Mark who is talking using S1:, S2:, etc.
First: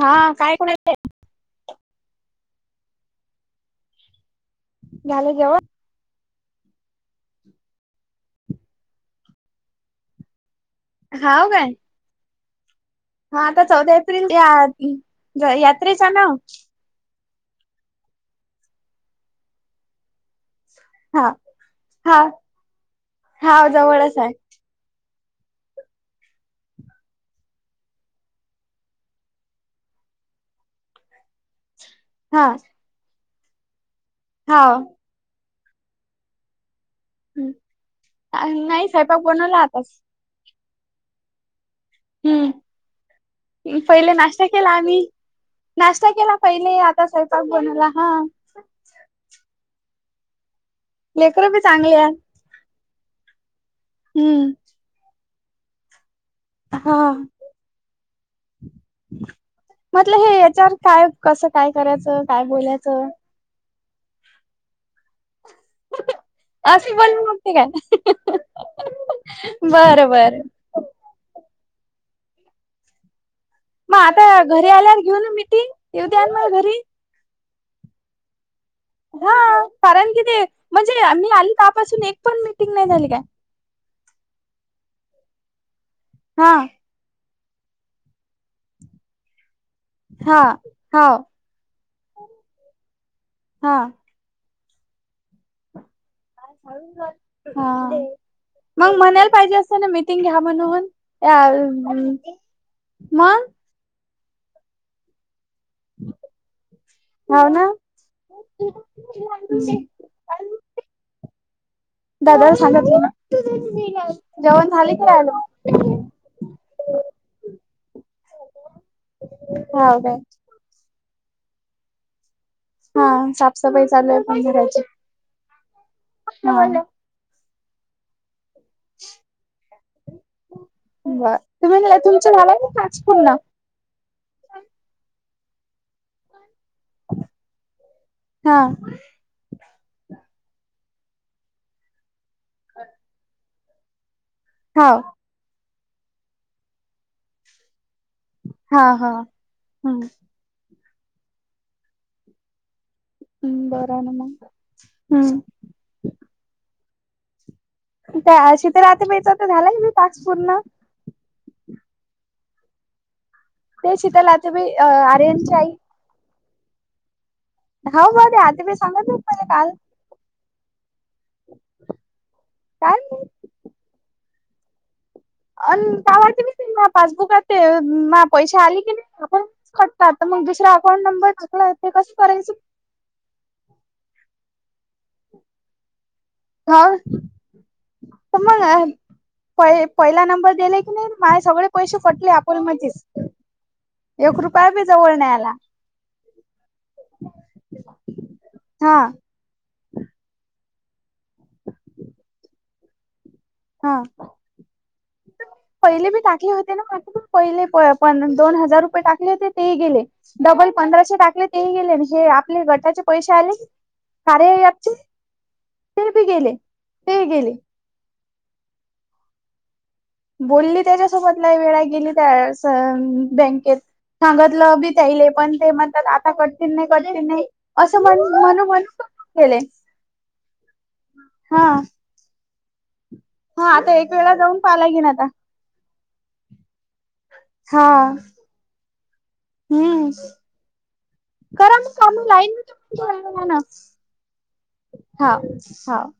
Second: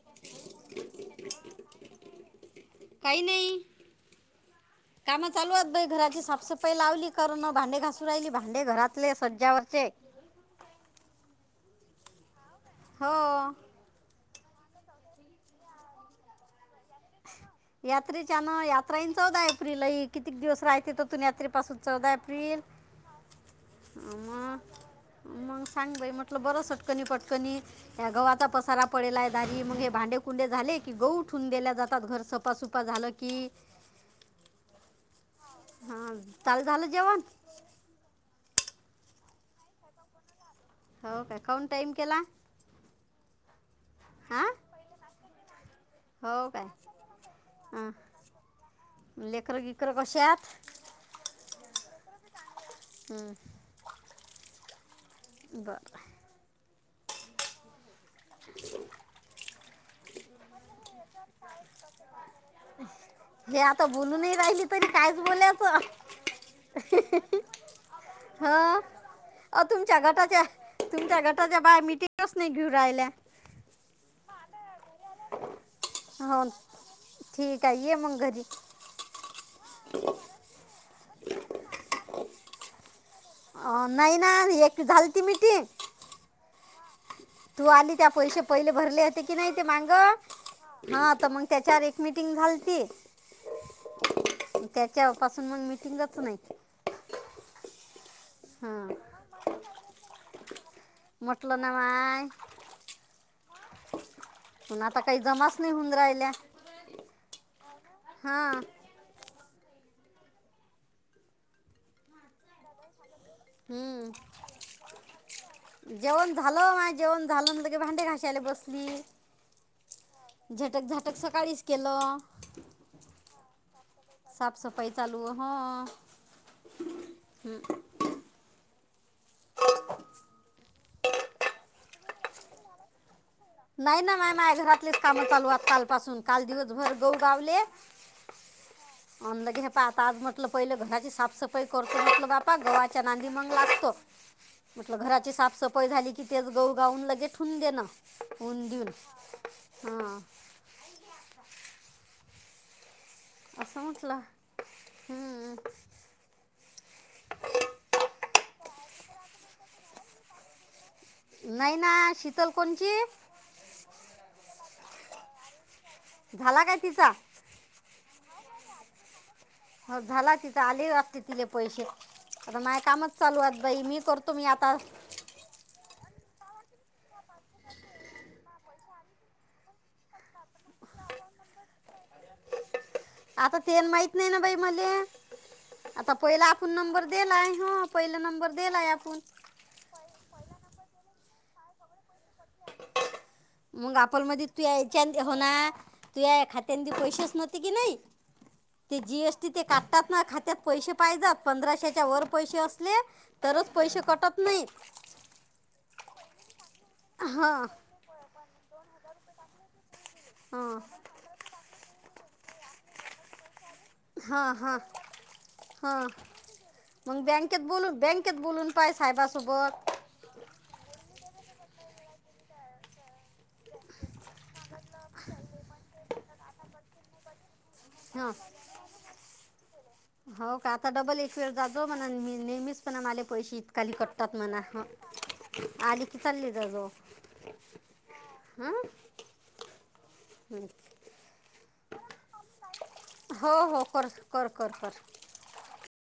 S1: हा का ऐकू नाही येत हे!
S2: [inaudible] काही नाही, काम
S1: झालं
S2: चालू
S1: जेवण
S2: आहत बाई घराची साप सफाई लावली करण भांडे घासू राहिली, भांडे घरातले सज्जावरचे.
S1: हाव काय!
S2: हो
S1: हा आता चौदा एप्रिल या-यात्रेचा ना!
S2: यात्रेच्यान यात्रायीन चौदा एप्रिला एक. कितीक दिवस राहते त तिथून
S1: हा
S2: यात्रेपासून चौदा एप्रिल
S1: हाव जवळच आहे.
S2: मंग सांग बाई म्हटलं बरं सटकणी पटकनी. या गव्हा चा पसारा पडेलाय आहे दारी, मग हे भांडे कुंडे झाले की गहू ठून देल्या जात आताच घर
S1: हा
S2: सफासुफा झालं की!
S1: हाव!
S2: हा ताल झाल जेवन?
S1: नाही सैपाक बनवला आताच.
S2: हो काय काहून टाईम! केला
S1: हूं पहिले
S2: हां
S1: नाश्ता केला आम्ही. नाश्ता केला
S2: हो काय
S1: पहिले, आता स्वयंपाक बनवला
S2: हां
S1: हं!
S2: लेकरं बीकरं कशे आहात!
S1: लेकर बी चांगल्या.
S2: हूं!
S1: हू!
S2: ब!
S1: हा म्हतलं हे याच्यावर. काय कसं काय करायचं, काय बोलायचं.
S2: हे आता बोलूनही राहिली तरी कायच बोलायचं.
S1: अशी बोल मग ते काय
S2: हं अव तुमच्या
S1: बरं
S2: गटात यां!
S1: बरं
S2: तुमच्या गटाच्या बाया मिटिंगच नाही घेऊ राहिल्या!
S1: म अता घरी आल्यावर घेऊ न मिटिंग.
S2: ह ठीक आहे ये मंग घरी!
S1: हा कारण कि ते म्हणजे मी आली त्वापासून एक पण मीटिंग नाही झाली काय!
S2: अ नाही ना आधी एक झाल ती मीटिंग.
S1: हा.
S2: तू आली त्या पैसे पहिले भरले होते की नाही ते माग
S1: हा
S2: हा तर मग त्याच्यावर एक मिटिंग झालती.
S1: हा
S2: त्याच्यापासून मग मिटिंगच नाही.
S1: हा.
S2: हां
S1: मग म्हणाला पाहिजे असं ना मिटिंग घ्या म्हणून. या
S2: म्हटलं ना माय
S1: मंग.
S2: पून आता काही जमाच नाही होऊन राहिल्या.
S1: हाव ना
S2: हा.
S1: [inaudible] दादाला सांगायचं ना.
S2: हं.
S1: जेवण झाले की राहीले?
S2: जेवण झालं माय जेवण झालं न लगेच भांडे घाशयला बसली.
S1: हो का?
S2: झटक झटक सकाळीच केलं.
S1: हा. साफसफाई चालू आहे पण घराची.
S2: साफसफाई चालू
S1: हा.
S2: हम्.
S1: तुम्हाले तुमच झाला का टास्क पूर्ण?
S2: नाही ना माय माय घरातलेच कामं चालू आत काल पासून काल दिवसभर घऊ गावले.
S1: हा.
S2: आणल घे पा आता आज म्हटलं पहिलं घराची साफसफाई करतो म्हटलं बा पाक गव्हाच्या नांदी मंग लागतो. म्हटलं
S1: हाव
S2: घरात ची सापसफाई झाली की तेच गह गाऊन लगेच ठेवून देणं. उन
S1: हा
S2: दिऊन.
S1: हा हम्म
S2: हा.
S1: हम्म.
S2: असं
S1: बरा
S2: म्हटलं
S1: मंग. हम्म. काय अशी तर रात्री प्यायचा तर झाला तास पूर्ण.
S2: नाही ना शीतल कोणची?
S1: ते शीतल आत्याबाई अ आर्यनच्या आई.
S2: झाला काय तिचा.
S1: हवं बदे आत्याबाई सांगत होते काल.
S2: हो झाला तिच आली वाटते तिले पैशे. आता माय
S1: काय
S2: कामच
S1: माहित
S2: चालू आहेत बाई मी तुम्ही आता
S1: अन् का वाटते पासबुकात ते म पैसे आले की आपण खटतात मग दुसरा अकाउंट नंबर टाकाल म ते कस करायचं.
S2: आता ते अन् माहीत नायना बये मले. आता पहिला आपण
S1: हाव
S2: नंबर दिलाय हो पहिला नंबर दिलाय आपण.
S1: पहि-पहिला नंबर दिले की नाय माझे सगळे पैसे कटले अकाउंटमधीच.
S2: मग आपल मधे [unintelligible] हो
S1: आला
S2: ना. तूया खात्यांदी पैसेच नव्हते की नाही
S1: हा
S2: ते जीस तिथे काटात खात्यात पैसे पाहिजात पंधराशेच्या वर पैसे असले तरच
S1: हा
S2: पैशे कटत नाही.
S1: पहिले बी टाकले होते ना
S2: हां
S1: [unintelligible] पण दोन हजार रुपये टाकले होते तेही गेले. डबल
S2: हां
S1: पंधराशे टाकले तेही गेले. अन् आपले गटाचे पैशे आले.
S2: हा.
S1: कार्य
S2: हा.
S1: ॲपचे
S2: हा.
S1: ते बी गेले. ते
S2: मंग
S1: गेले
S2: बँकेत बोलून बँक केत बोलून पाय साहेबा सोबत.
S1: बोली त्याच्यासोबतला लय वेळा गेली त्यासंग बँकेत सांगतलं बी त्यायला पण ते म्हणतात आता कटिल नाय कटिल नाय असं म्हण म्हणू गेले
S2: हाव का? आता डबल एकवेळ
S1: हा
S2: जात जाऊ म्हणन मी नेहमीच पण माले पैशे
S1: हा
S2: इतकाली
S1: आता एक वेळा
S2: कटतात
S1: जाऊन
S2: म्हणा
S1: पाहा लागेन आता
S2: आले की चालले जात जावू
S1: हा, हं करम करू राहीली तु [unintelligible]
S2: हो हो कर, कर, कर, कर
S1: हा हा